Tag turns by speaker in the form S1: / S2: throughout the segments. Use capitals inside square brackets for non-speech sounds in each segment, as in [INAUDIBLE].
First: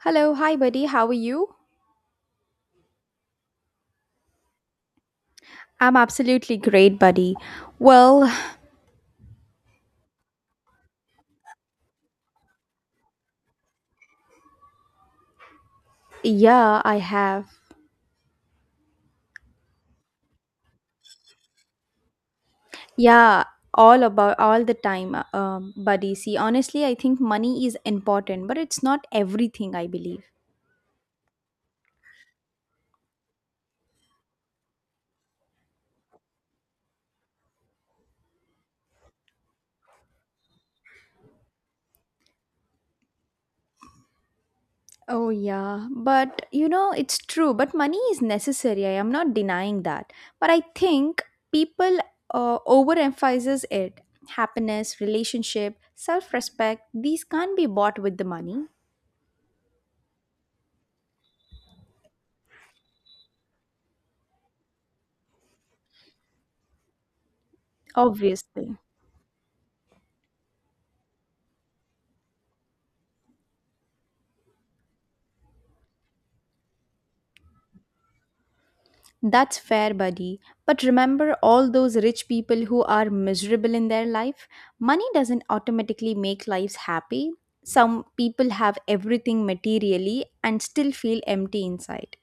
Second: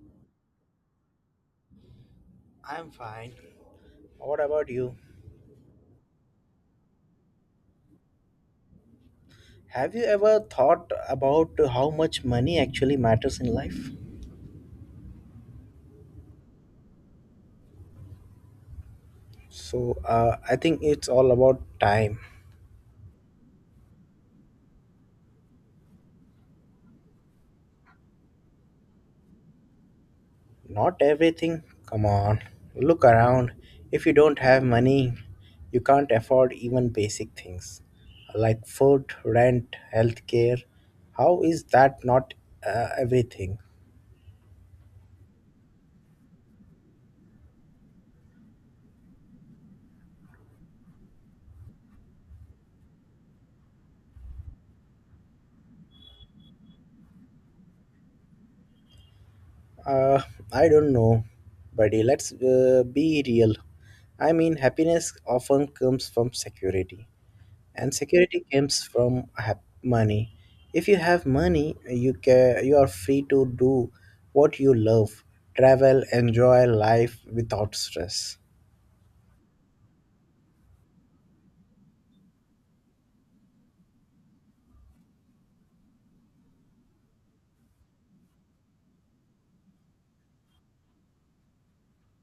S1: Hello, hi buddy, how are you?
S2: I'm fine. What about you?
S1: I'm absolutely great, buddy. Well,
S2: Have you ever thought about how much money actually matters in life?
S1: yeah, I have.
S2: So, I think it's all about time.
S1: Yeah, all about all the time, buddy. See, honestly, I think money is important, but it's not everything, I believe.
S2: Not everything. Come on. Look around. If you don't have money, you can't afford even basic things like food, rent, healthcare. How is that not everything?
S1: Oh, yeah, but you know, it's true, but money is necessary. I am not denying that. But I think people overemphasizes it. Happiness, relationship, self-respect, these can't be bought with the money,
S2: Uh, I don't know, buddy. Let's be real. I mean, happiness often comes from security, and security
S1: obviously.
S2: comes from money. If you have money, you are free to do what you love, travel, enjoy life without stress.
S1: That's fair, buddy. But remember all those rich people who are miserable in their life? Money doesn't automatically make lives happy. Some people have everything materially and still feel empty inside.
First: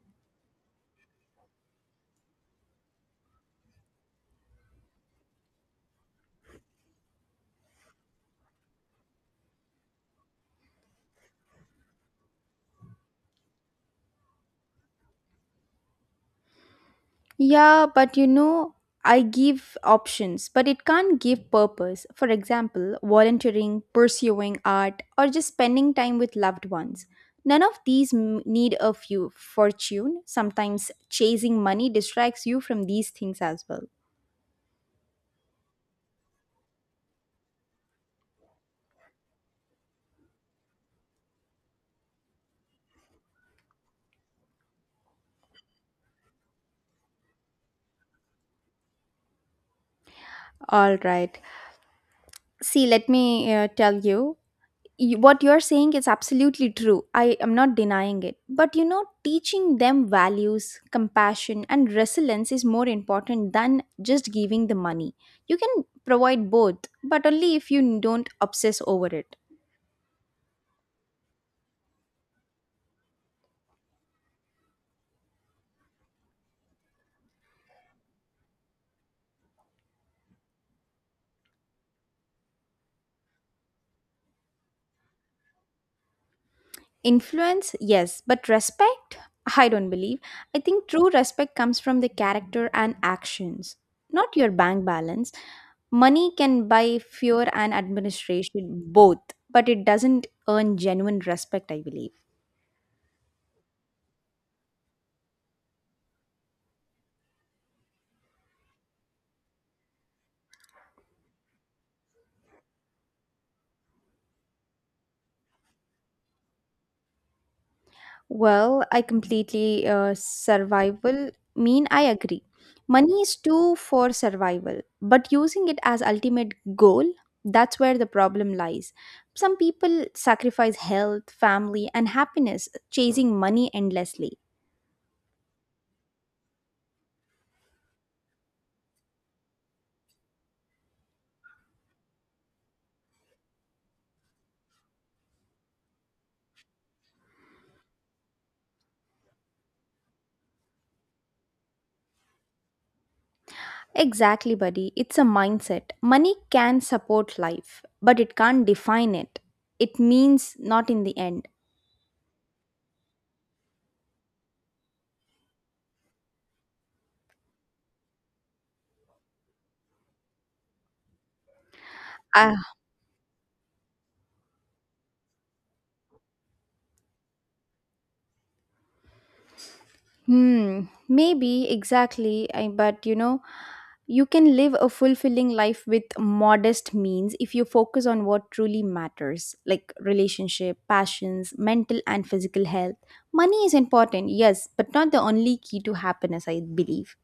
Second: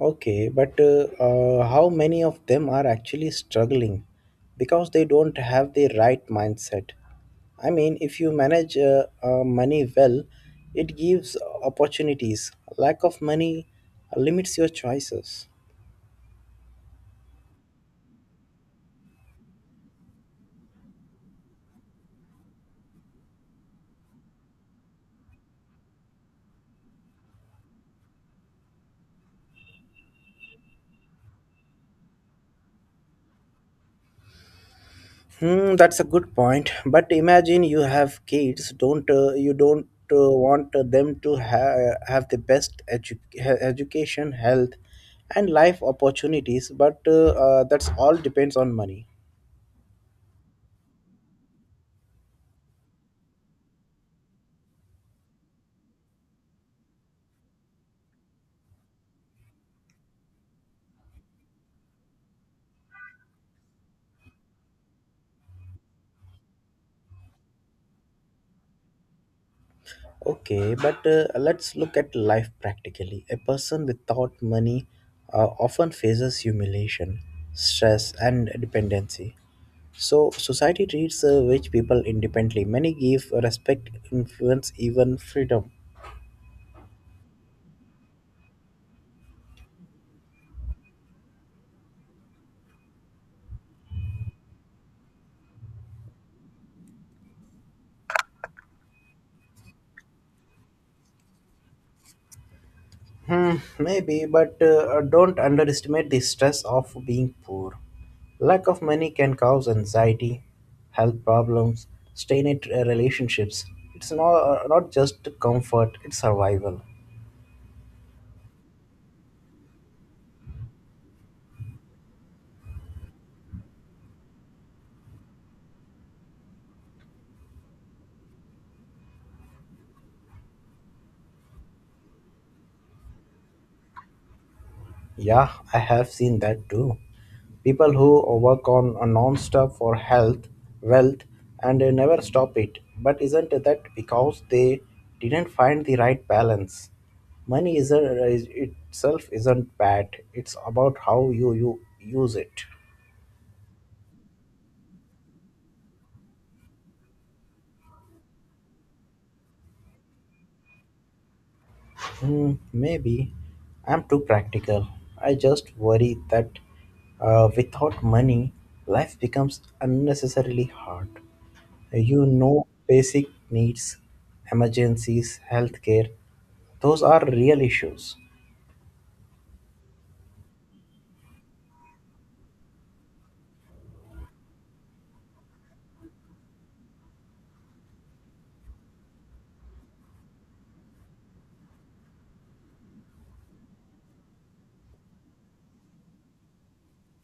S2: Okay, but how many of them are actually struggling because they don't have the right mindset? I mean, if you manage money well, it gives opportunities. Lack of money limits your choices.
S1: Yeah, but you know, I give options, but it can't give purpose. For example, volunteering, pursuing art, or just spending time with loved ones. None of these need a few fortune. Sometimes chasing money distracts you from these things as well.
S2: Hmm, that's a good point. But imagine you have kids. Don't You don't want them to have the best education, health, and life opportunities. But that's all depends on money.
S1: All right. See, let me tell you, what you're saying is absolutely true. I am not denying it. But you know, teaching them values, compassion, and resilience is more important than just giving the money. You can provide both, but only if you don't obsess over it.
S2: Okay, but let's look at life practically. A person without money often faces humiliation, stress, and dependency. So, society treats rich people independently. Many give respect, influence, even freedom.
S1: Influence, yes, but respect, I don't believe. I think true respect comes from the character and actions, not your bank balance. Money can buy fear and administration both, but it doesn't earn genuine respect, I believe.
S2: Hmm, maybe, but don't underestimate the stress of being poor. Lack of money can cause anxiety, health problems, strained relationships. It's not just comfort, it's survival.
S1: Well, I completely survival mean I agree. Money is too for survival, but using it as ultimate goal, that's where the problem lies. Some people sacrifice health, family, and happiness chasing money endlessly.
S2: Yeah, I have seen that too. People who work on a non-stop for health, wealth, and they never stop it. But isn't that because they didn't find the right balance? Money isn't is- itself isn't bad. It's about how you use it.
S1: Exactly, buddy. It's a mindset. Money can support life, but it can't define it. It means not in the end.
S2: Hmm, maybe I'm too practical. I just worry that without money, life becomes unnecessarily hard.
S1: Ah,
S2: Basic needs, emergencies, healthcare, those are real issues.
S1: hmm, maybe exactly. But you know, you can live a fulfilling life with modest means if you focus on what truly matters, like relationship, passions, mental and physical health. Money is important, yes, but not the only key to happiness, I believe.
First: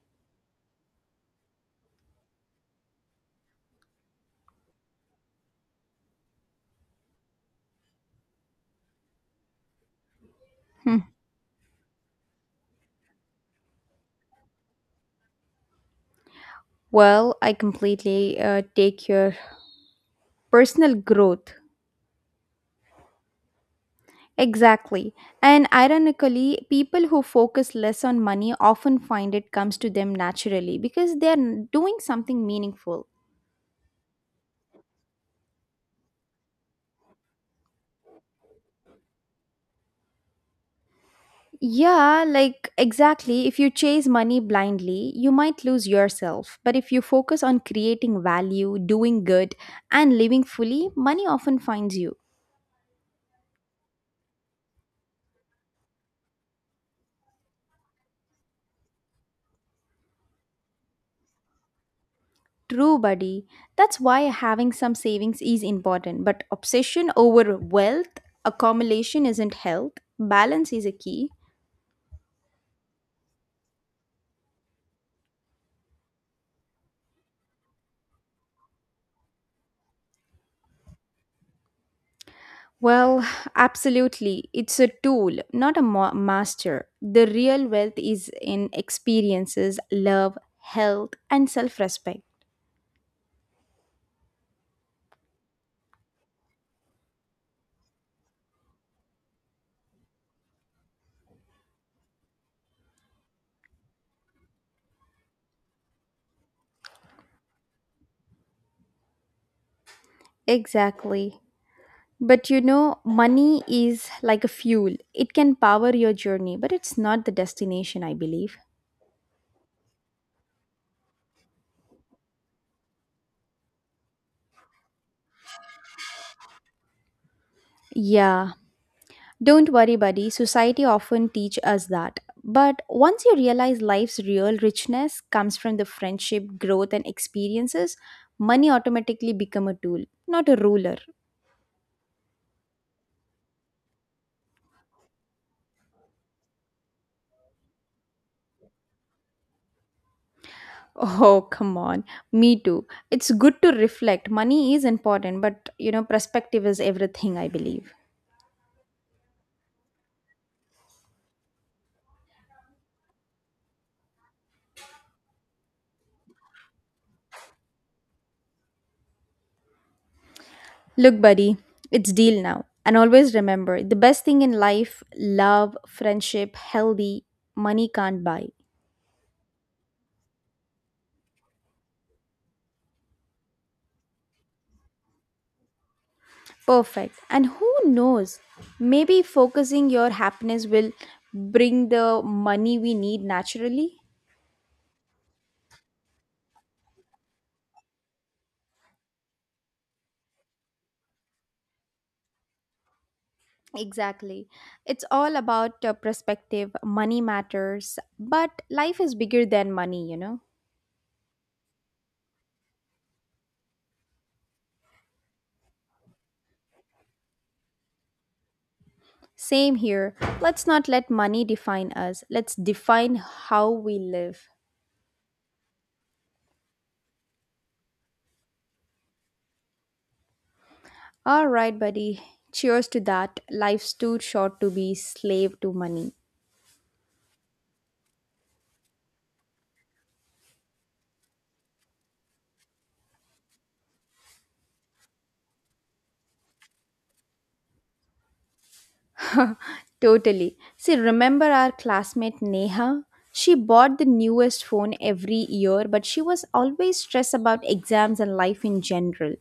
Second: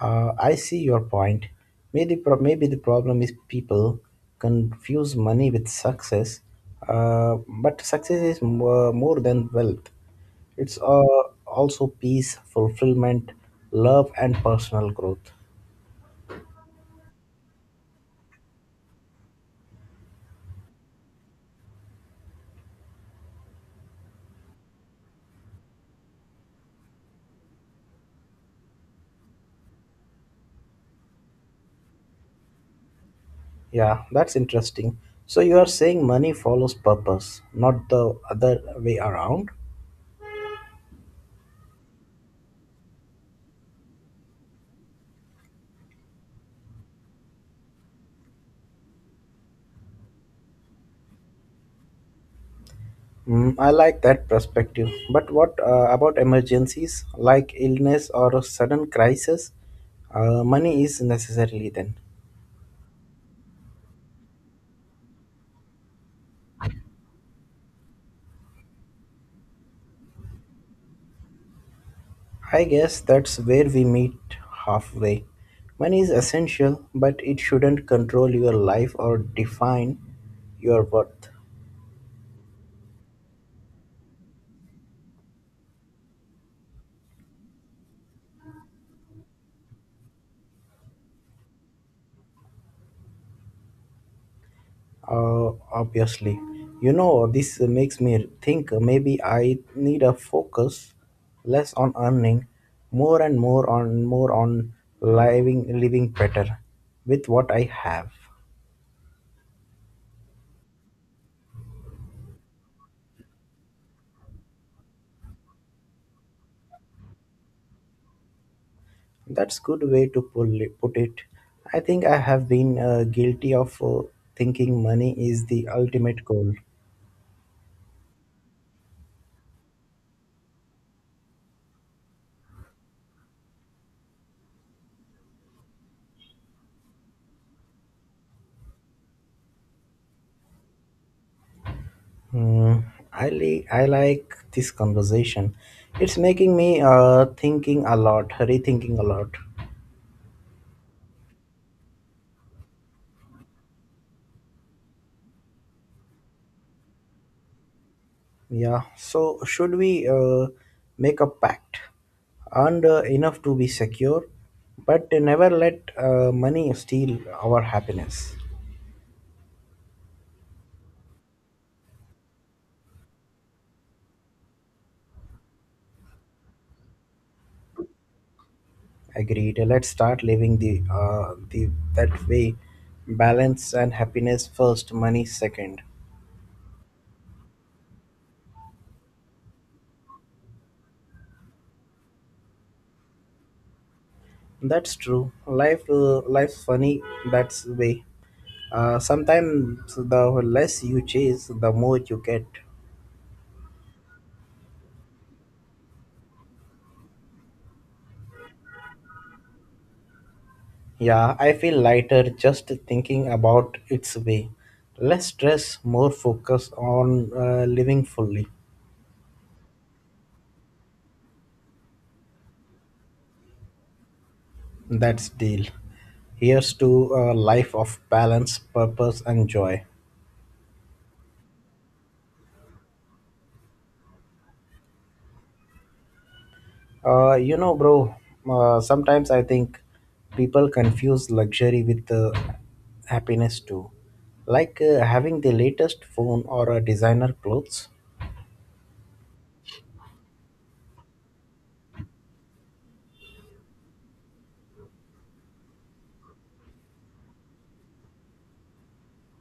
S2: I see your point. Maybe the problem is people confuse money with success. uh, but success is more than wealth. It's
S1: Hmm.
S2: also peace, fulfillment, love and personal growth.
S1: Well, I completely take your personal growth. Exactly. And ironically, people who focus less on money often find it comes to them naturally because they're doing something meaningful.
S2: Yeah, that's interesting. So you are saying money follows purpose, not the other way around?
S1: Yeah, like exactly. If you chase money blindly, you might lose yourself. But if you focus on creating value, doing good, and living fully, money often finds you.
S2: Mm, I like that perspective. But what about emergencies like illness or a sudden crisis? Money is necessarily then.
S1: True, buddy. That's why having some savings is important. But obsession over wealth accumulation isn't health. Balance is a key.
S2: I guess that's where we meet halfway. Money is essential, but it shouldn't control your life or define your worth.
S1: Well, absolutely. It's a tool, not a master. The real wealth is in experiences, love, health, and self respect.
S2: Obviously. You know, this makes me think maybe I need a focus less on earning, more on living better with what I have.
S1: Exactly. But you know, money is like a fuel. It can power your journey, but it's not the destination, I believe.
S2: That's good way to put it. I think I have been guilty of thinking money is the ultimate goal.
S1: Yeah, don't worry, buddy. Society often teach us that. But once you realize life's real richness comes from the friendship, growth, and experiences, money automatically become a tool, not a ruler.
S2: Hmm, I like this conversation. It's making me thinking a lot, rethinking a lot.
S1: Oh, come on. Me too. It's good to reflect. Money is important, but you know, perspective is everything, I believe.
S2: Yeah. So should we make a pact? Earn enough to be secure, but never let money steal our happiness.
S1: Look, buddy, it's deal now. And always remember, the best thing in life, love, friendship, healthy, money can't buy.
S2: Agreed. Let's start living the that way. Balance and happiness first, money second.
S1: Perfect. And who knows? Maybe focusing your happiness will bring the money we need naturally.
S2: That's true. Life's funny that's way. Sometimes the less you chase, the more you get.
S1: Exactly. It's all about perspective. Money matters, but life is bigger than money, you know?
S2: Yeah, I feel lighter just thinking about its way. Less stress, more focus on living fully.
S1: Same here. Let's not let money define us, let's define how we live.
S2: That's deal. Here's to a life of balance, purpose, and joy.
S1: All right, buddy. Cheers to that. Life's too short to be slave to money.
S2: You know, bro, sometimes I think people confuse luxury with happiness too. Like having the latest phone or a designer clothes.
S1: Totally. See, remember our classmate Neha? She bought the newest phone every year, but she was always stressed about exams and life in general.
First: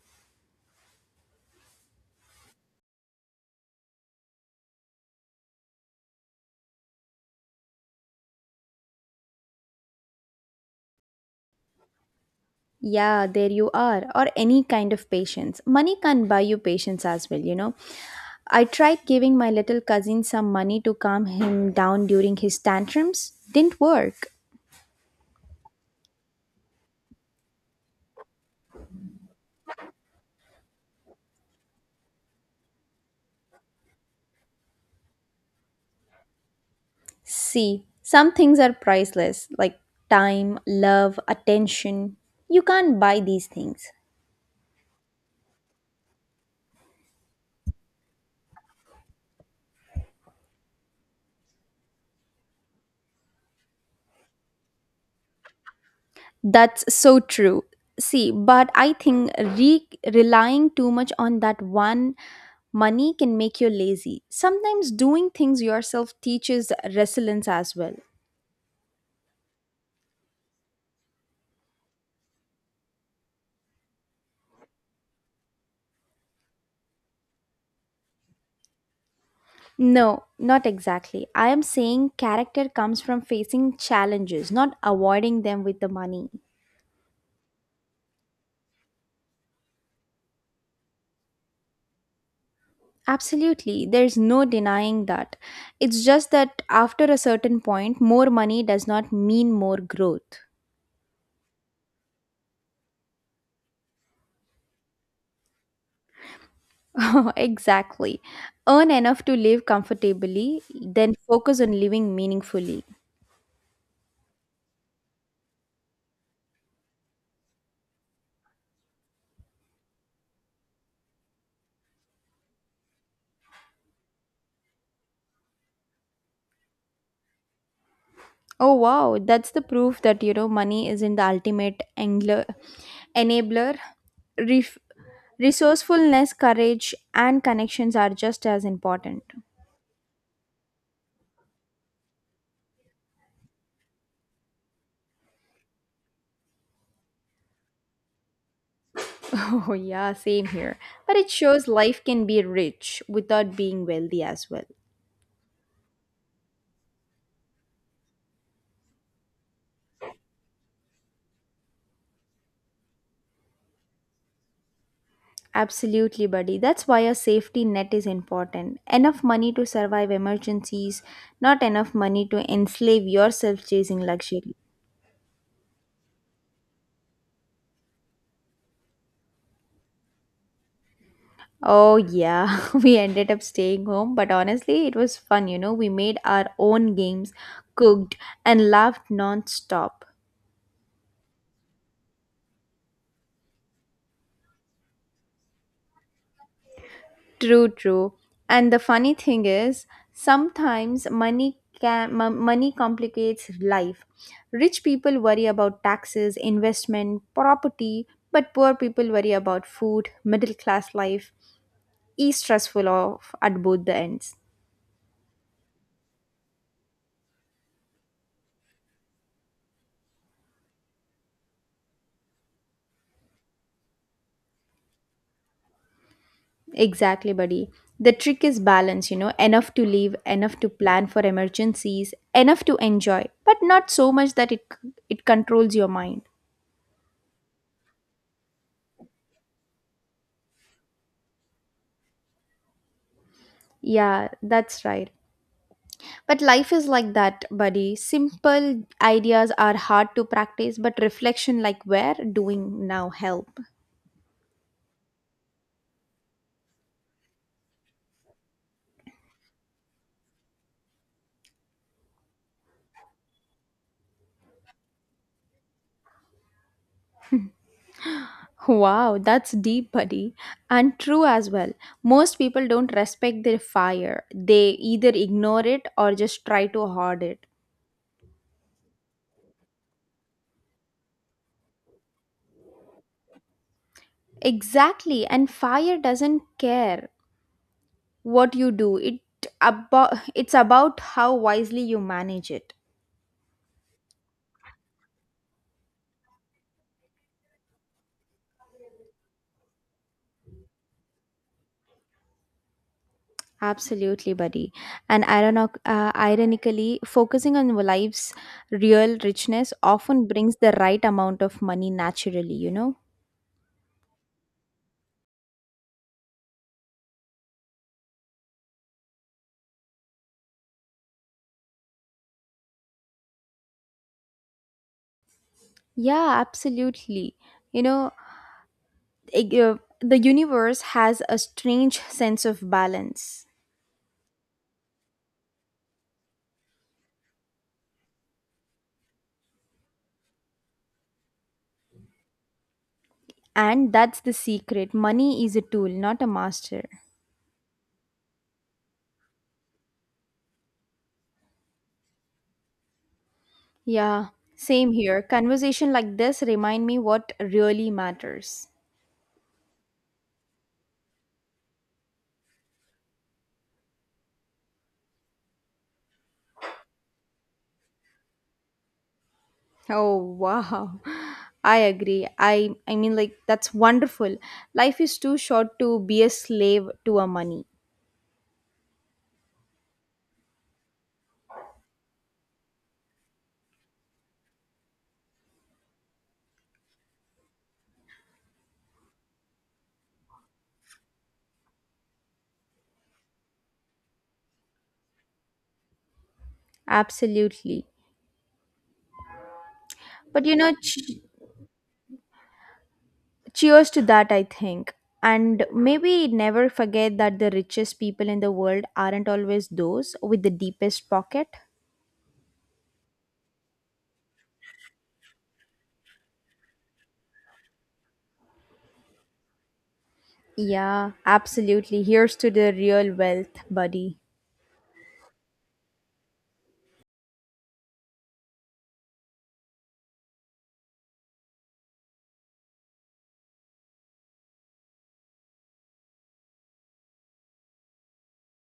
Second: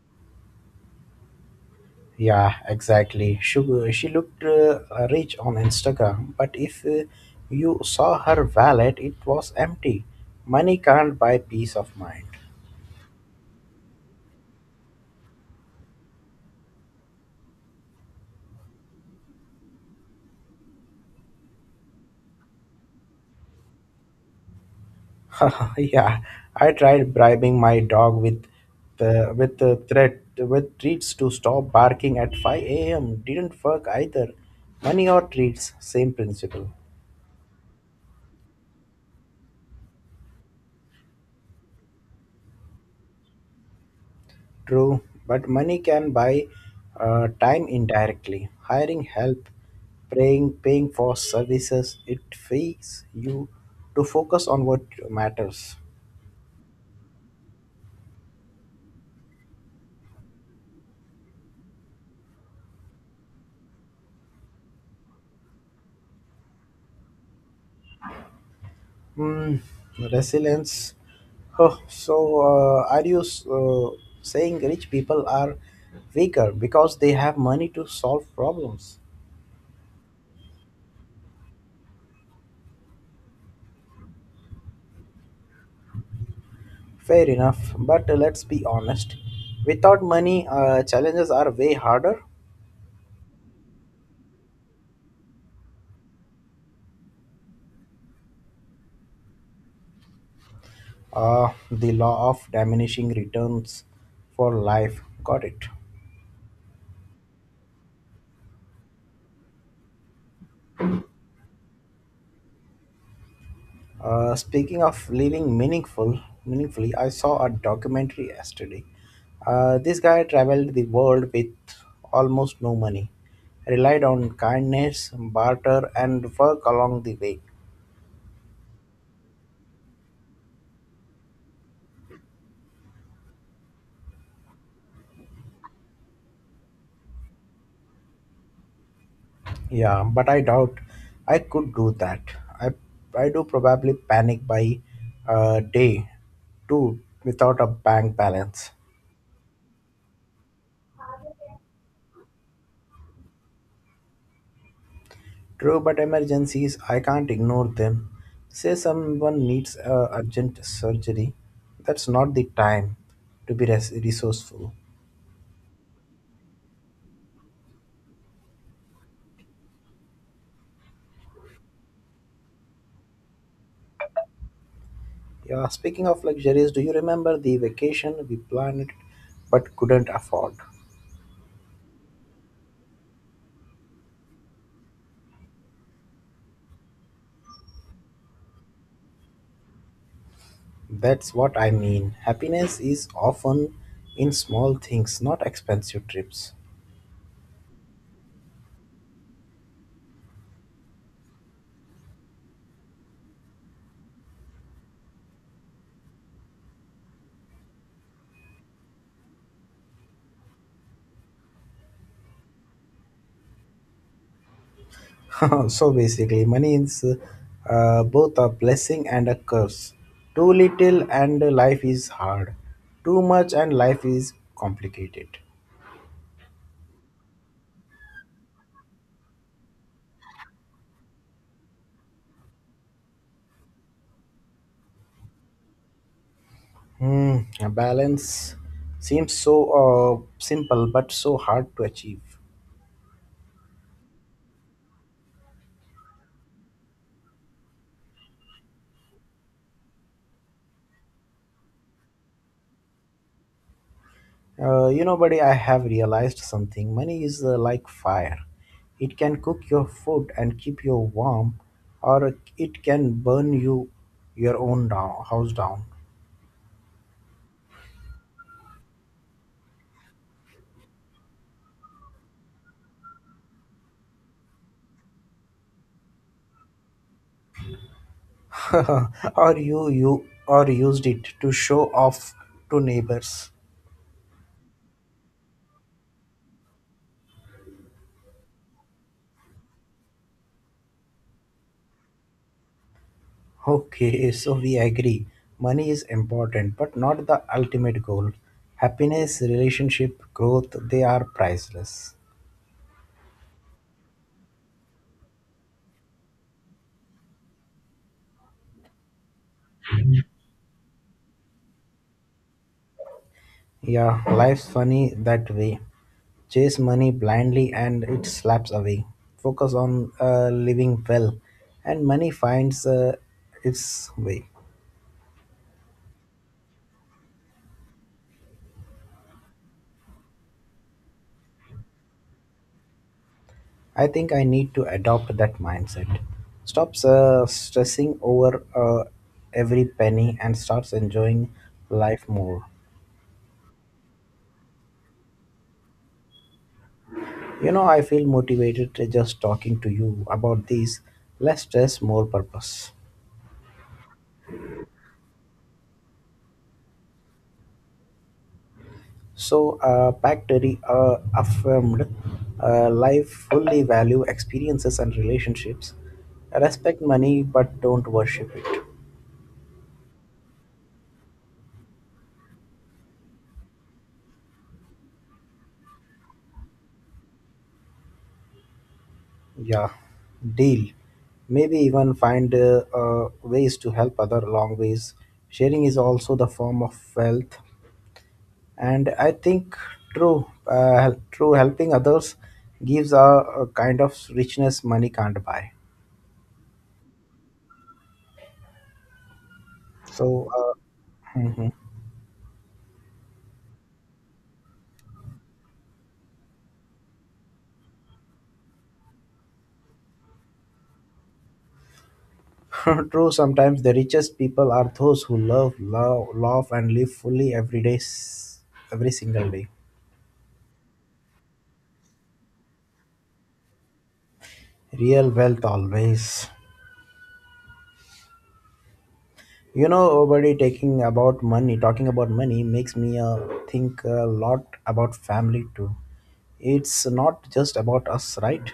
S2: Yeah, exactly. She looked rich on Instagram, but if you saw her wallet, it was empty. Money can't buy peace of mind.
S1: Yeah, there you are, or any kind of patience. Money can't buy you patience as well, you know. I tried giving my little cousin some money to calm him down during his tantrums. Didn't work.
S2: [LAUGHS] Yeah, I tried bribing my dog with the threat with treats to stop barking at 5 a.m. Didn't work either. Money or treats, same principle.
S1: See, some things are priceless, like time, love, attention. You can't buy these things.
S2: True, but money can buy time indirectly. Hiring help, paying for services, it frees you to focus on what matters.
S1: That's so true. See, but I think relying too much on that one money can make you lazy. Sometimes doing things yourself teaches resilience as well.
S2: Hmm, resilience. Huh, so, are you saying rich people are weaker because they have money to solve problems?
S1: No, not exactly. I am saying character comes from facing challenges, not avoiding them with the money.
S2: Fair enough, but let's be honest. Without money, challenges are way harder.
S1: Absolutely, there's no denying that. It's just that after a certain point, more money does not mean more growth.
S2: The law of diminishing returns for life. Got it.
S1: [LAUGHS] Exactly. Earn enough to live comfortably, then focus on living meaningfully.
S2: Speaking of living meaningfully, I saw a documentary yesterday. This guy traveled the world with almost no money, relied on kindness, barter, and work along the way.
S1: Oh wow, that's the proof that you know money isn't the ultimate enabler. Ref- resourcefulness, courage, and connections are just as important. [LAUGHS]
S2: Yeah, but I doubt I could do that. I I do probably panic by day two without a bank balance.
S1: Oh yeah, same here. But it shows life can be rich without being wealthy as well.
S2: True, but emergencies, I can't ignore them. Say someone needs urgent surgery, that's not the time to be resourceful.
S1: Absolutely, buddy. That's why a safety net is important. Enough money to survive emergencies, not enough money to enslave yourself chasing luxury.
S2: Yeah, speaking of luxuries, do you remember the vacation we planned but couldn't afford?
S1: Oh, yeah, [LAUGHS] we ended up staying home, but honestly, it was fun, you know. We made our own games, cooked, and laughed non stop.
S2: That's what I mean. Happiness is often in small things, not expensive trips.
S1: True, true. And the funny thing is, sometimes money complicates life. Rich people worry about taxes, investment, property, but poor people worry about food, middle class life. Is stressful of at both the ends.
S2: [LAUGHS] So basically, money is both a blessing and a curse. Too little and life is hard. Too much and life is complicated.
S1: Exactly, buddy. The trick is balance, you know, enough to live, enough to plan for emergencies, enough to enjoy, but not so much that it controls your mind.
S2: Hmm, a balance seems so simple but so hard to achieve.
S1: Yeah, that's right. But life is like that, buddy. Simple ideas are hard to practice, but reflection, like we're doing now, help.
S2: You know, buddy, I have realized something. Money is like fire. It can cook your food and keep you warm, or it can burn your own house down.
S1: Wow, that's deep, buddy. And true as well. Most people don't respect their fire, they either ignore it or just try to hoard it.
S2: [LAUGHS] or you or used it to show off to neighbors.
S1: Exactly, and fire doesn't care what you do, it's about how wisely you manage it.
S2: Okay, so we agree. Money is important, but not the ultimate goal. Happiness, relationship, growth, they are priceless.
S1: Absolutely, buddy. And ironically, focusing on life's real richness often brings the right amount of money naturally, you know?
S2: Yeah, life's funny that way. Chase money blindly and it slaps away. Focus on living well, and money finds its way.
S1: Yeah, absolutely. You know, the universe has a strange sense of balance.
S2: I think I need to adopt that mindset. Stop stressing over every penny and starts enjoying life more.
S1: And that's the secret. Money is a tool, not a master.
S2: You know, I feel motivated just talking to you about these less stress, more purpose.
S1: Yeah, same here. Conversation like this remind me what really matters.
S2: So, Pactory affirmed life fully value experiences and relationships. Respect money, but don't worship it.
S1: Oh wow. I agree. I mean like that's wonderful. Life is too short to be a slave to our money.
S2: Yeah, deal. Maybe even find ways to help other long ways. Sharing is also the form of wealth, and I think true helping others gives a kind of richness money can't buy.
S1: Absolutely. But
S2: So,
S1: you know
S2: mhm.
S1: cheers to that I think. And maybe never forget that the richest people in the world aren't always those with the deepest pocket.
S2: [LAUGHS] true. Sometimes the richest people are those who love and live fully every day, every single day.
S1: Yeah, absolutely. Here's to the real wealth, buddy.
S2: Real wealth always. You know, buddy, taking about money talking about money makes me think a lot about family too. It's not just about us, right?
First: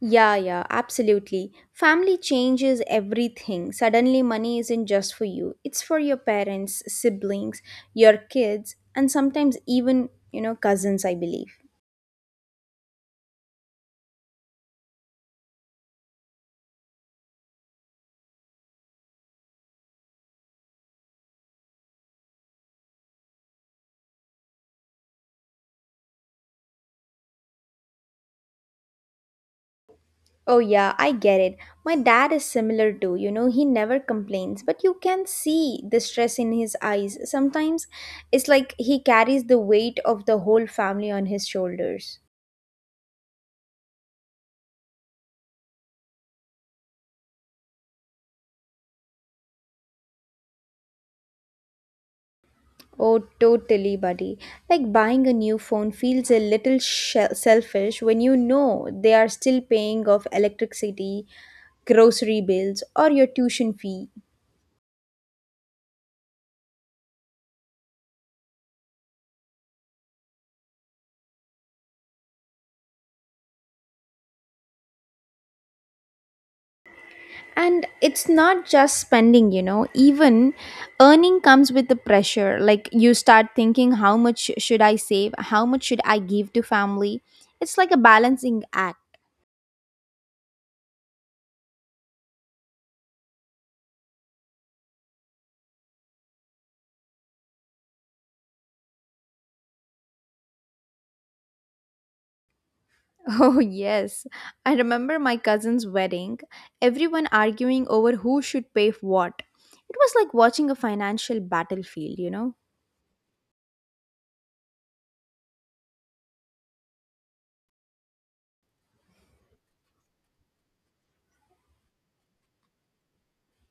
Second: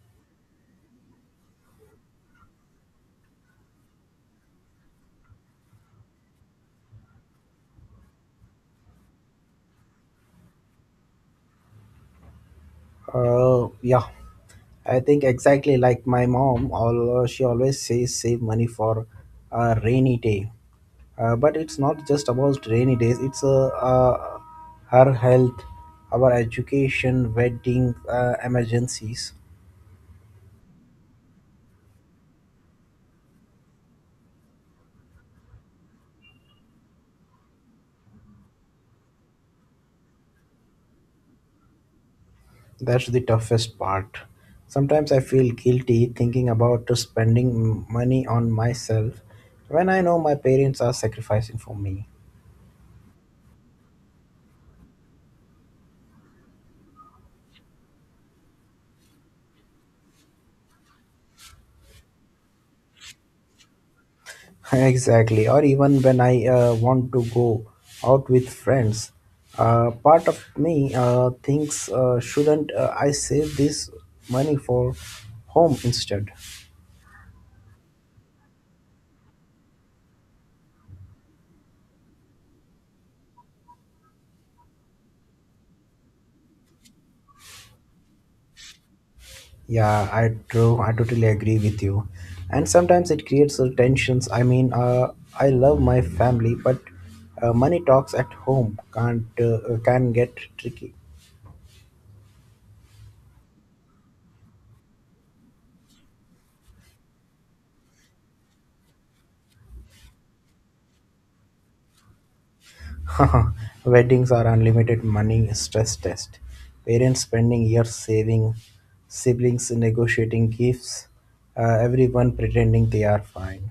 S1: Yeah, yeah, absolutely. Family changes everything. Suddenly, money isn't just for you, it's for your parents, siblings, your kids, and sometimes even, you know, cousins, I believe.
S2: Yeah, I think exactly like my mom, all she always says save money for a rainy day. But it's not just about rainy days, it's her health, our education, wedding, emergencies.
S1: Oh, yeah, I get it. My dad is similar too. You know, he never complains, but you can see the stress in his eyes. Sometimes it's like he carries the weight of the whole family on his shoulders.
S2: That's the toughest part. Sometimes I feel guilty thinking about spending money on myself when I know my parents are sacrificing for me.
S1: Oh, totally, buddy. Like buying a new phone feels a little selfish when you know they are still paying off electricity, grocery bills, or your tuition fee.
S2: [LAUGHS] exactly. Or even when I want to go out with friends. Part of me thinks, shouldn't I save this money for home instead?
S1: And it's not just spending, you know, even earning comes with the pressure. Like you start thinking, how much should I save? How much should I give to family? It's like a balancing act.
S2: Yeah, I true. I totally agree with you. And sometimes it creates tensions. I mean, I love my family, but money talks at home can't can get tricky.
S1: Oh, yes. I remember my cousin's wedding, everyone arguing over who should pay for what. It was like watching a financial battlefield, you know?
S2: [LAUGHS] Weddings are unlimited money stress test. Parents spending years saving, siblings negotiating gifts, everyone pretending they are fine.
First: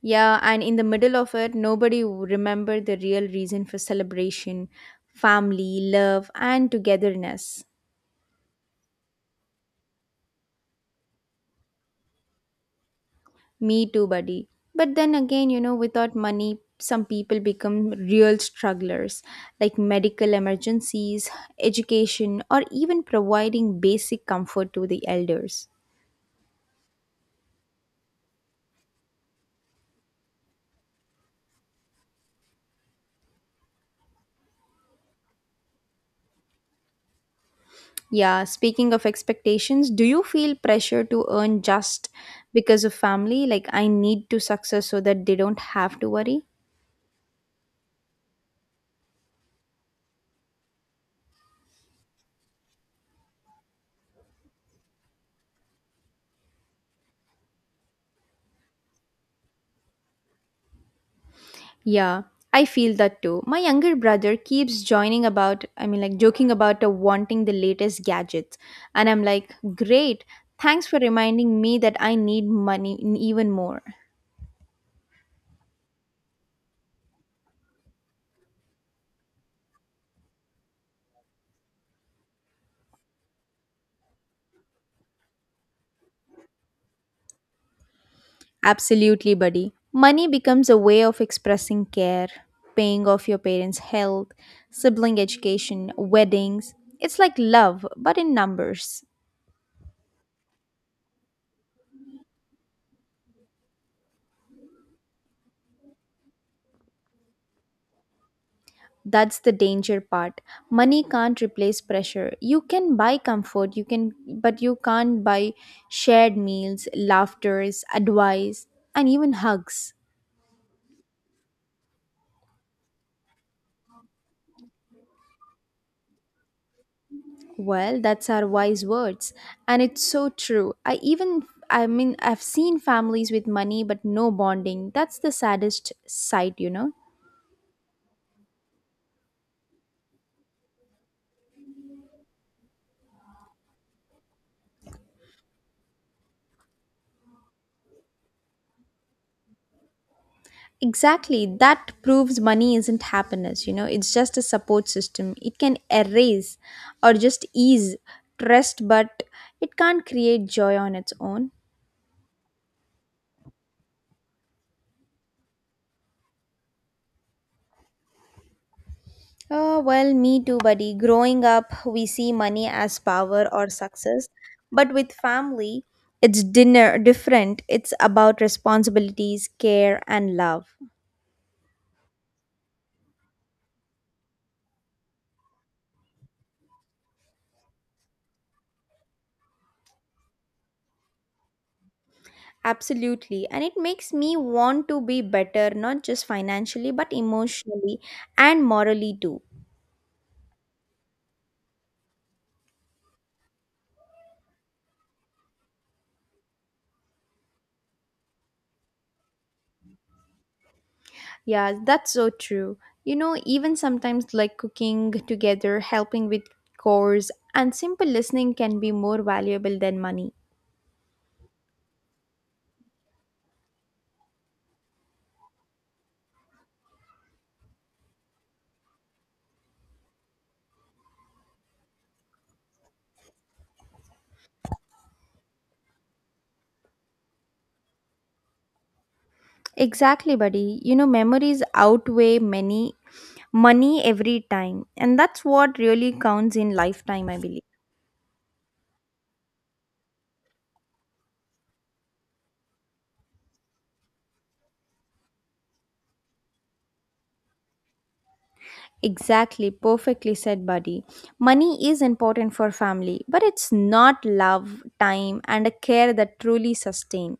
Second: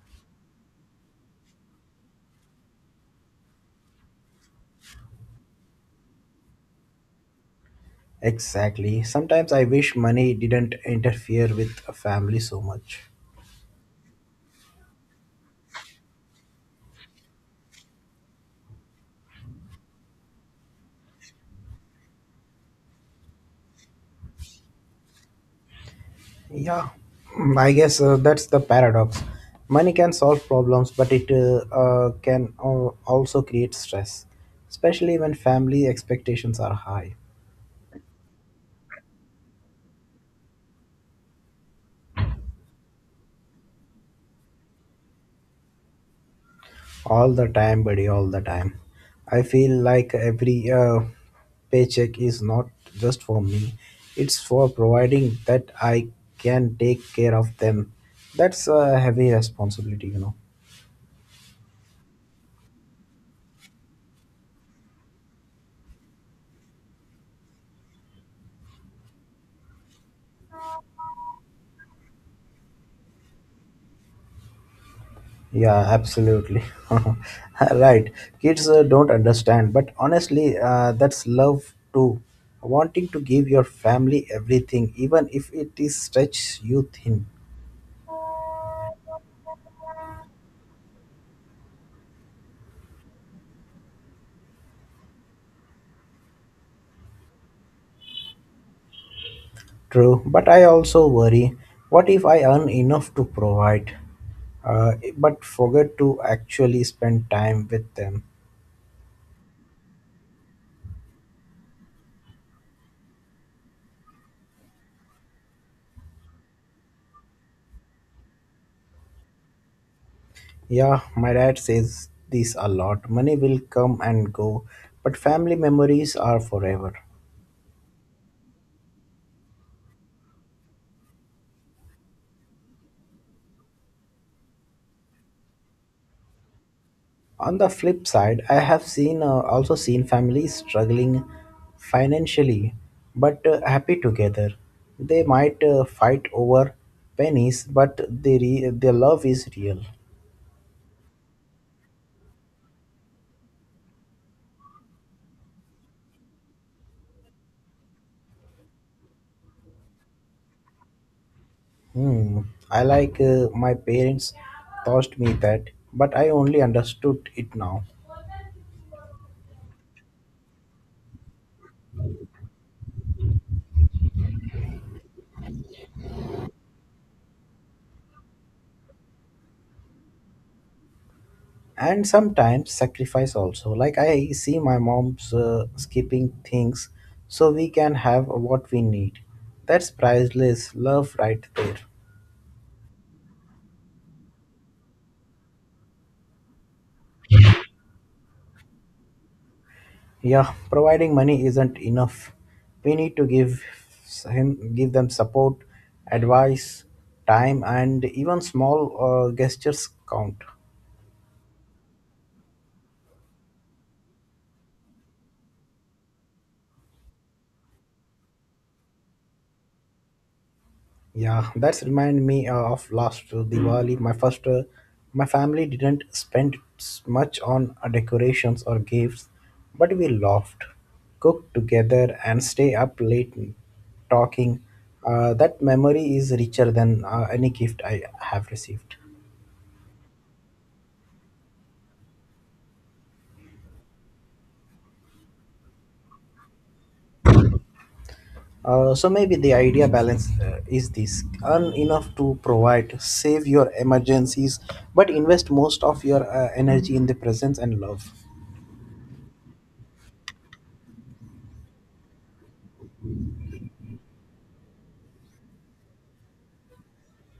S1: Yeah, and in the middle of it, remembered the real reason for celebration family, love, and togetherness.
S2: Exactly. Sometimes I wish money didn't interfere with a family so much.
S1: Me too, buddy. But then again, you know, without money, some people become real strugglers, like medical emergencies, education, or even providing basic comfort to the elders.
S2: Yeah, I guess that's the paradox. Money can solve problems, but it can also create stress, especially when family expectations are high.
S1: Yeah, speaking of expectations, do you feel pressure to earn just because of family? Like, I need to success so that they don't have to worry?
S2: All the time, buddy, all the time. I feel like every paycheck is not just for me, it's for providing that I can take care of them. That's a heavy responsibility.
S1: Yeah, I feel that too. My younger brother keeps joining about, I mean, like joking about wanting the latest gadgets. And I'm like, great, thanks for reminding me that I need money even more.
S2: Yeah, absolutely. [LAUGHS] Right. Kids don't understand, but honestly, that's love too. Wanting to give your family everything, even if it is stretch you thin.
S1: Absolutely, buddy. Money becomes a way of expressing care, paying off your parents' health, sibling education, weddings. It's like love, but in numbers.
S2: True, but I also worry, what if I earn enough to provide, but forget to actually spend time with them?
S1: That's the danger part. Money can't replace pressure. You can buy comfort, you can but you can't buy shared meals, laughters, advice, and even hugs.
S2: Yeah, my dad says this a lot. Money will come and go, but family memories are forever.
S1: Well, that's our wise words, and it's so true. I even I mean I've seen families with money but no bonding. That's the saddest sight, you know.
S2: On the flip side, I have seen also seen families struggling financially but happy together. They might fight over pennies, but their love is real.
S1: Exactly. That proves money isn't happiness, you know. It's just a support system. It can erase or just ease trust, but it can't create joy on its own.
S2: Hmm. I like My parents taught me that, but I only understood it now.
S1: Well, me too, buddy. Growing up, we see money as power or success, but with family, it's dinner different. It's about responsibilities, care, and love.
S2: And sometimes sacrifice also. Like I see my mom's skipping things so we can have what we need. That's priceless love right there.
S1: Absolutely. And it makes me want to be better, not just financially, but emotionally and morally too.
S2: Yeah, providing money isn't enough. We need to give them support, advice, time, and even small gestures count.
S1: Yeah, that's so true. You know, even sometimes like cooking together, helping with chores, and simple listening can be more valuable than money.
S2: Yeah, that's remind me of last Diwali. My family didn't spend much on decorations or gifts, but we laughed, cooked together, and stay up late talking. That memory is richer than any gift I have received.
S1: Exactly, buddy. You know, memories outweigh many money every time, and that's what really counts in lifetime, I believe.
S2: So maybe the idea balance is this earn enough to provide, save your emergencies, but invest most of your energy in the presence and love.
S1: Exactly, perfectly said, buddy. Money is important for family, but it's not love, time, and a care that truly sustain.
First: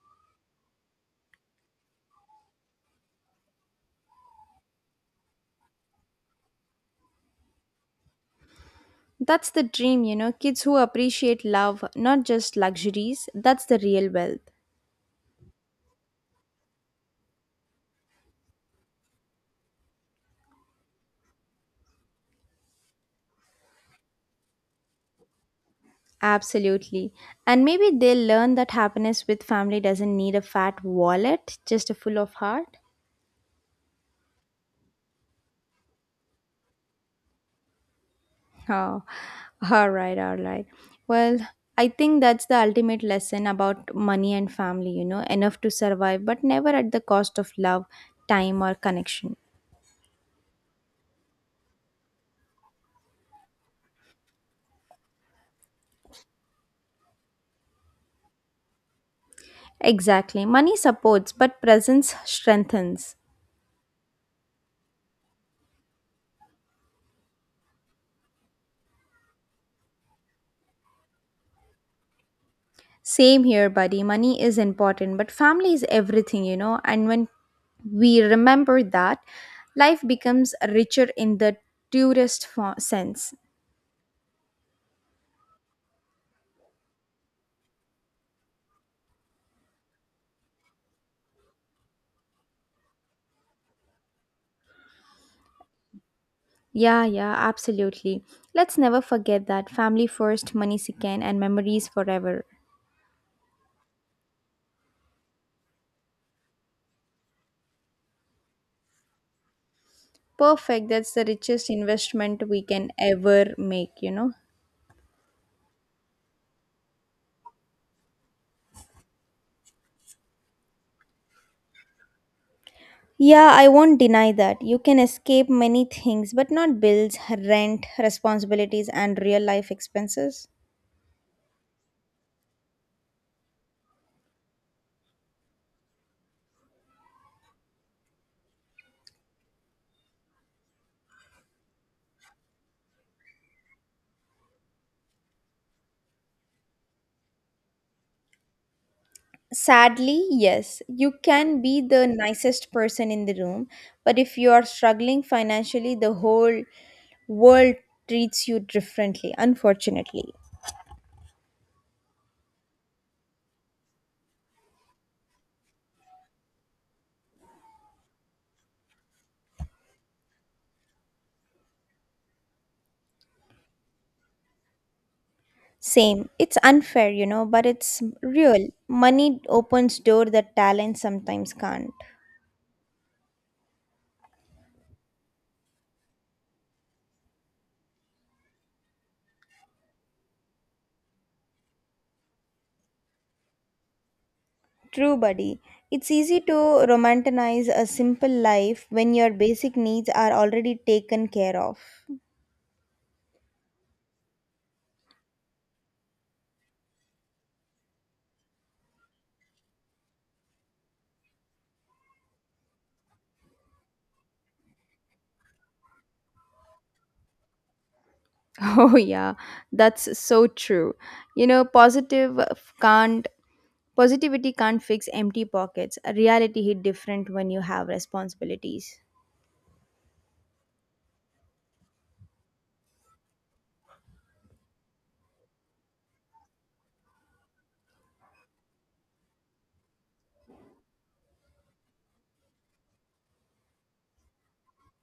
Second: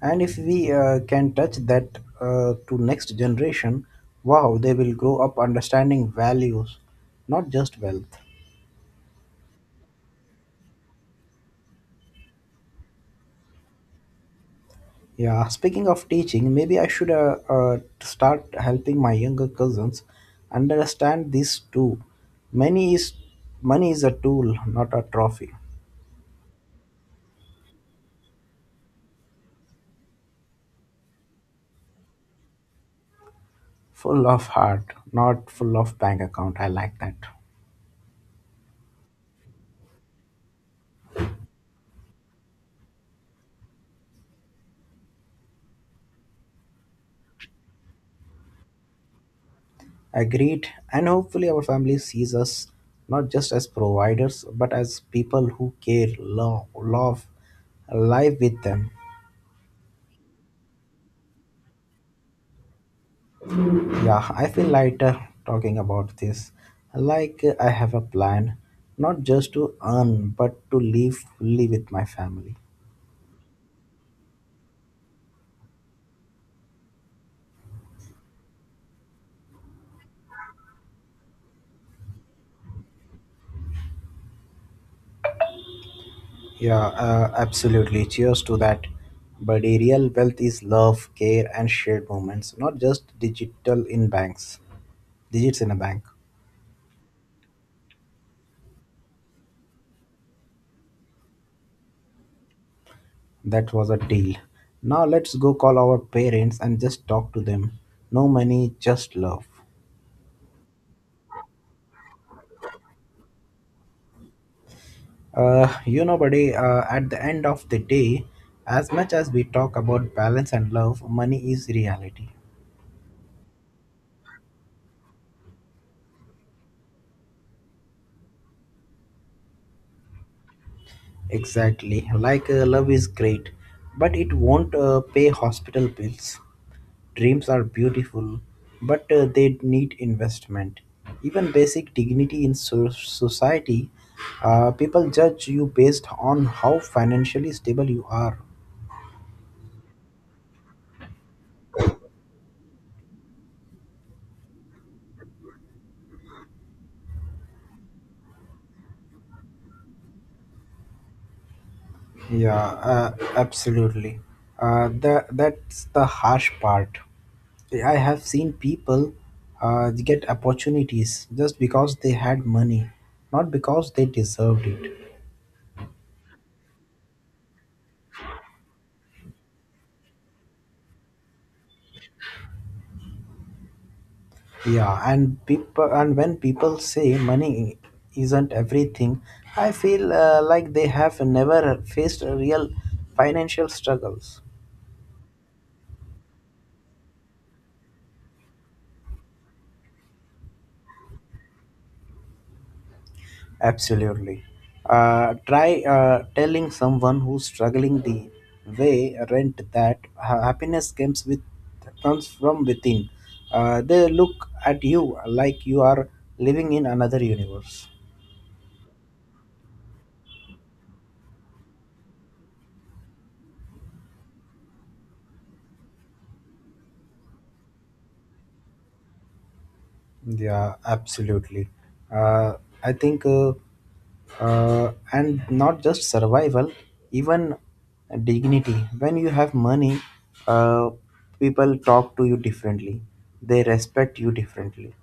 S2: And if we can touch that to next generation, wow, they will grow up understanding values, not just wealth.
S1: That's the dream, kids who appreciate love, not just luxuries. That's the real wealth.
S2: Yeah, speaking of teaching, maybe I should start helping my younger cousins understand this too. Money is Money is a tool, not a trophy.
S1: Absolutely. And maybe they'll learn that happiness with family doesn't need a fat wallet, just a full of heart.
S2: Full of heart, not full of bank account. I like that.
S1: Oh, all right, all right. Well, I think that's the ultimate lesson about money and family, enough to survive, but never at the cost of love, time, or connection.
S2: Agreed. And hopefully, our family sees us not just as providers, but as people who care, love, life with them.
S1: Exactly. Money supports, but presence strengthens.
S2: Yeah, I feel lighter talking about this. Like I have a plan, not just to earn, but to live fully with my family.
S1: Same here, buddy. Money is important, but family is everything, you know, and when we remember that, life becomes richer in the sense.
S2: Yeah, absolutely. Cheers to that. But a real wealth is love, care, and shared moments, not just digital in banks. Digits in a bank.
S1: Yeah, yeah, absolutely. Let's never forget that family first, money second, and memories forever.
S2: That was a deal. Now let's go call our parents and just talk to them. No money, just love.
S1: Perfect. That's the richest investment we can ever make, you know?
S2: You know, buddy, at the end of the day, as much as we talk about balance and love, money is reality.
S1: Yeah, I won't deny that. You can escape many things, but not bills, rent, responsibilities, and real life expenses.
S2: Exactly. Like love is great, but it won't pay hospital bills. Dreams are beautiful, but they need investment. Even basic dignity in society, people judge you based on how financially stable you are.
S1: Sadly, yes, you can be the nicest person in the room, but if you are struggling financially, the whole world treats you differently, unfortunately.
S2: Yeah, absolutely. That's the harsh part. I have seen people get opportunities just because they had money, not because they deserved it.
S1: Same. It's unfair, you know, but it's real. Money opens door that talent sometimes can't.
S2: And when people say money isn't everything, I feel like they have never faced a real financial struggles.
S1: True, buddy. It's easy to romanticize a simple life when your basic needs are already taken care of. [LAUGHS]
S2: Absolutely. Try telling someone who's struggling the way rent that happiness comes with comes from within. They look at you like you are living in another universe.
S1: Oh yeah, that's so true. You know, positive f- can't positivity can't fix empty pockets. A reality hit different when you have responsibilities.
S2: Yeah, absolutely. Uh, I think, and not just survival, even dignity. When you have money, uh, people talk to you differently, they respect you differently.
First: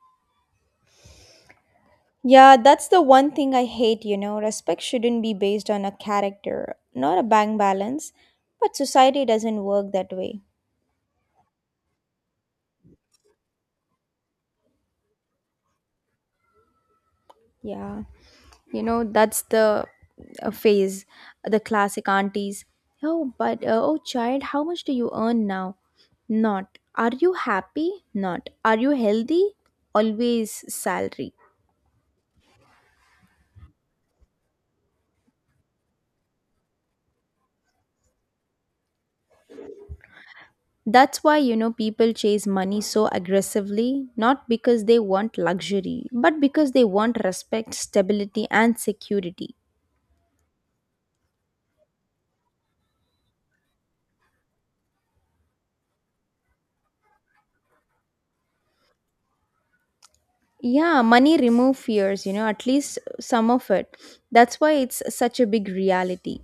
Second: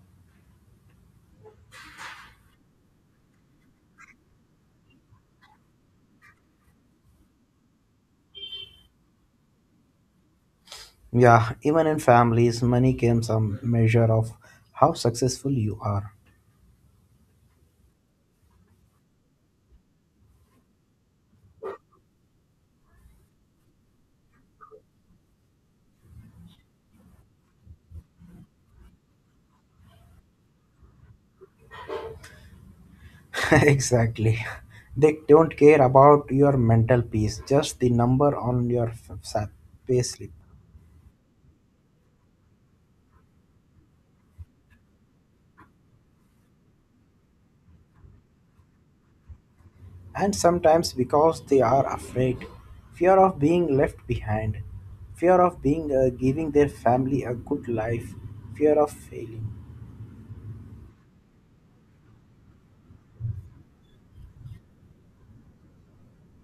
S1: Yeah, that's the one thing I hate, you know. Respect shouldn't be based on a character, not a bank balance, but society doesn't work that way.
S2: Yeah, even in families, money can some measure of how successful you are.
S1: Yeah, you know, that's the phase, the classic aunties. Oh, but oh, child, how much do you earn now? Not. Are you happy? Not. Are you healthy? Always salary.
S2: [LAUGHS] exactly. They don't care about your mental peace, just the number on your payslip.
S1: That's why, you know, people chase money so aggressively, not because they want luxury, but because they want respect, stability, and security.
S2: And sometimes because they are afraid, fear of being left behind, fear of being giving their family a good life, fear of failing.
S1: Yeah, money remove fears, you know, at least some of it. That's why it's such a big reality.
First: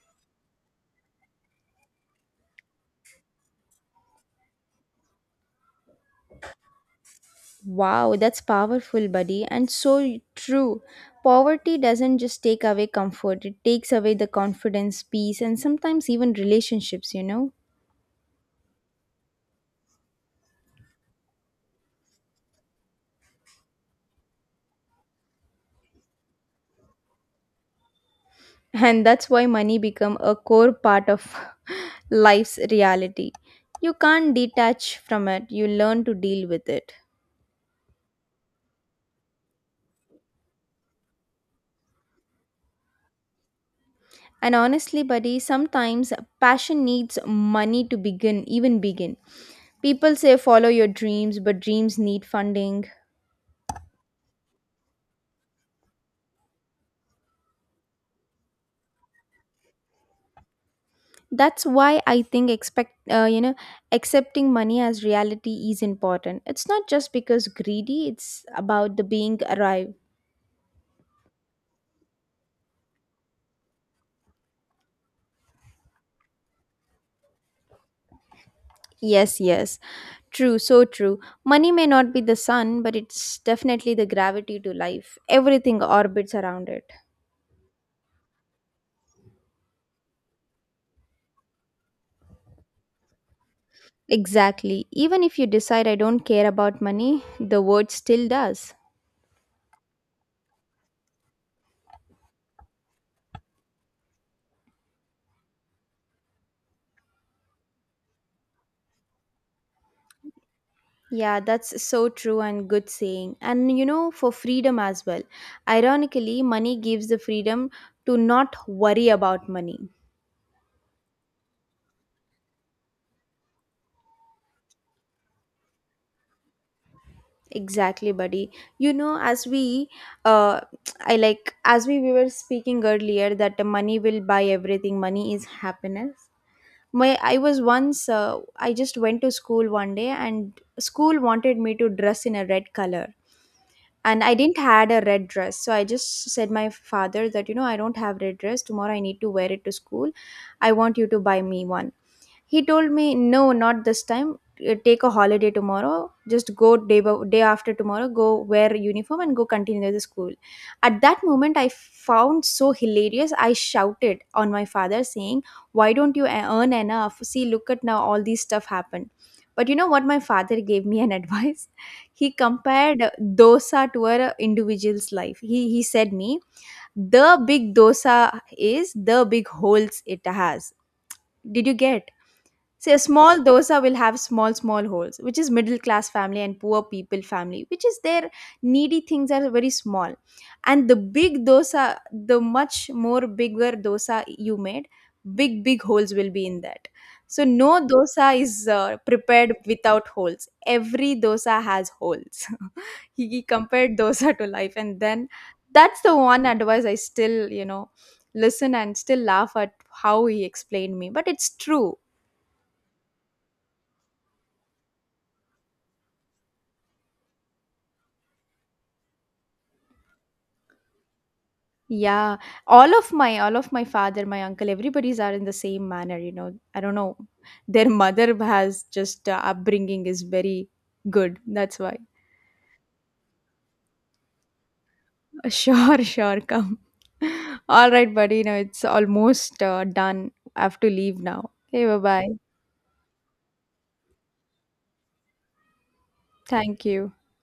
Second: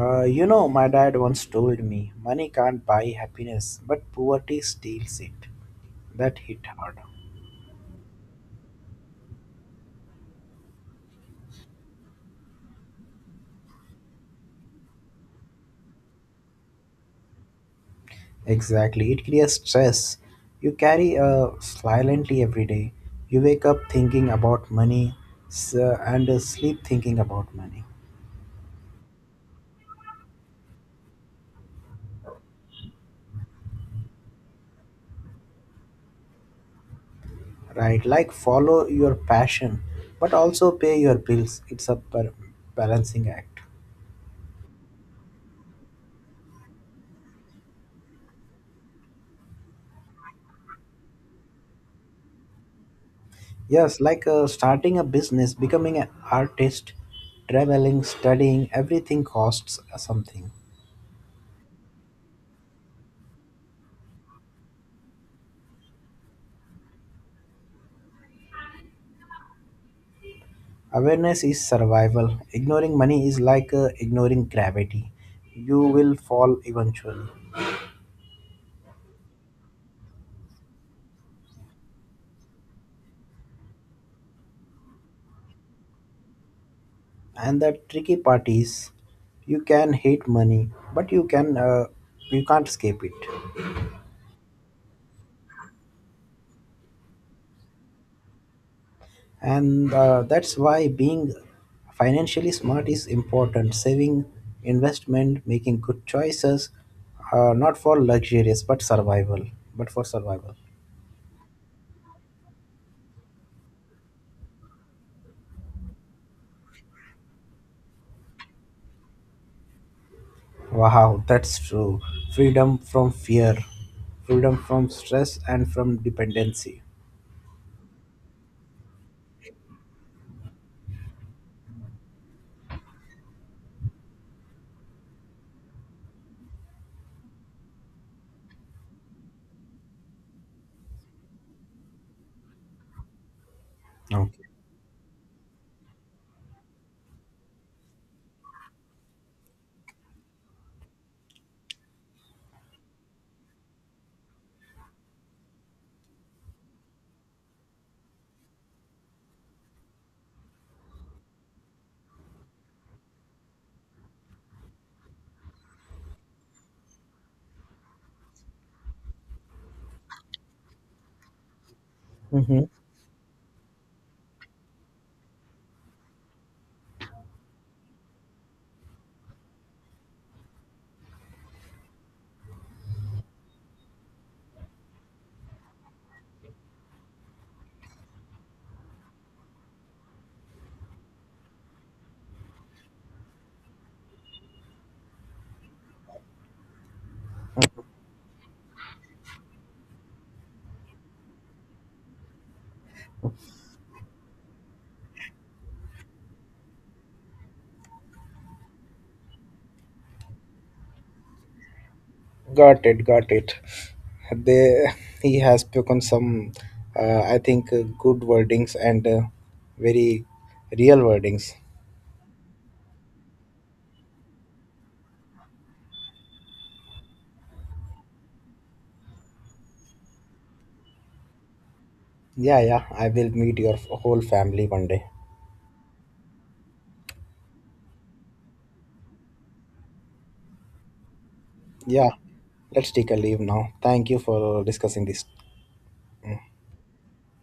S2: You know, my dad once told me money can't buy happiness but poverty steals it. That hit hard.
S1: Wow, that's powerful, buddy, and so true. Poverty doesn't just take away comfort, it takes away the confidence, peace, and sometimes even relationships, you know.
S2: Exactly, it creates stress you carry silently every day. You wake up thinking about money and sleep thinking about money.
S1: And that's why money become a core part of [LAUGHS] life's reality. You can't detach from it, you learn to deal with it.
S2: Right, like follow your passion but also pay your bills. It's a balancing act.
S1: And honestly, buddy, sometimes passion needs money to begin even begin. People say follow your dreams, but dreams need funding.
S2: Yes, like starting a business, becoming an artist, traveling, studying, everything costs something.
S1: That's why I think expect you know, accepting money as reality is important. It's not just because greedy, it's about the being arrive.
S2: Awareness is survival. Ignoring money is like ignoring gravity, you will fall eventually.
S1: Yes, yes. True, so true. Money may not be the sun, but it's definitely the gravity to life. Everything orbits around it.
S2: And the tricky part is you can hate money but you can you can't escape it.
S1: Exactly. Even if you decide I don't care about money, the word still does.
S2: And that's why being financially smart is important, saving, investment, making good choices, not for luxurious but survival but for survival.
S1: Yeah, that's so true and good saying. And you know, for freedom as well. Ironically, money gives the freedom to not worry about money.
S2: Wow, that's true. Freedom from fear, freedom from stress and from dependency.
S1: Exactly, buddy. You know, as we, uh, as we were speaking earlier that the money will buy everything, money is happiness. I was once, I just went to school one day and school wanted me to dress in a red color. And I
S2: Okay.
S1: didn't had a red dress. So I just said my father that, you know, I don't have red dress. Tomorrow I need to wear it to school. I want you to buy me one. He told me, "No, not this time. Take a holiday tomorrow. Just go day after tomorrow. Go wear uniform and go continue the school." At that moment, I found so hilarious. I shouted on my father, saying, "Why don't you earn enough? See, look at now, all these stuff happened." But you know what? My father gave me an [LAUGHS] advice. He
S2: Hmm,
S1: compared dosa to a individual's life. He said me, "The big dosa is the big holes it has." Did you get? See, a small dosa will have small, small holes, which is middle class family and poor people family, which is their needy things are very small. And the big dosa, the much more bigger dosa you made, big, big holes will be in that. So, no dosa is prepared without holes. Every dosa has holes. [LAUGHS] He compared dosa to life. And then that's the one advice I still, you know, listen and still laugh at how he explained me. But it's true.
S2: got it, got it. They He has spoken some I think good wordings and very real wordings.
S1: Yeah, all of my father, my uncle, everybody's are in the same manner. You know, I don't know, their mother has just upbringing is very good. That's why. [LAUGHS]
S2: Yeah, yeah, I will meet your whole family one day.
S1: Sure, sure, come. [LAUGHS] All right, buddy. You know, it's almost done. I have to leave now. Okay, bye
S2: Yeah,
S1: bye.
S2: let's take a leave now. Thank you for discussing this.
S1: Thank you.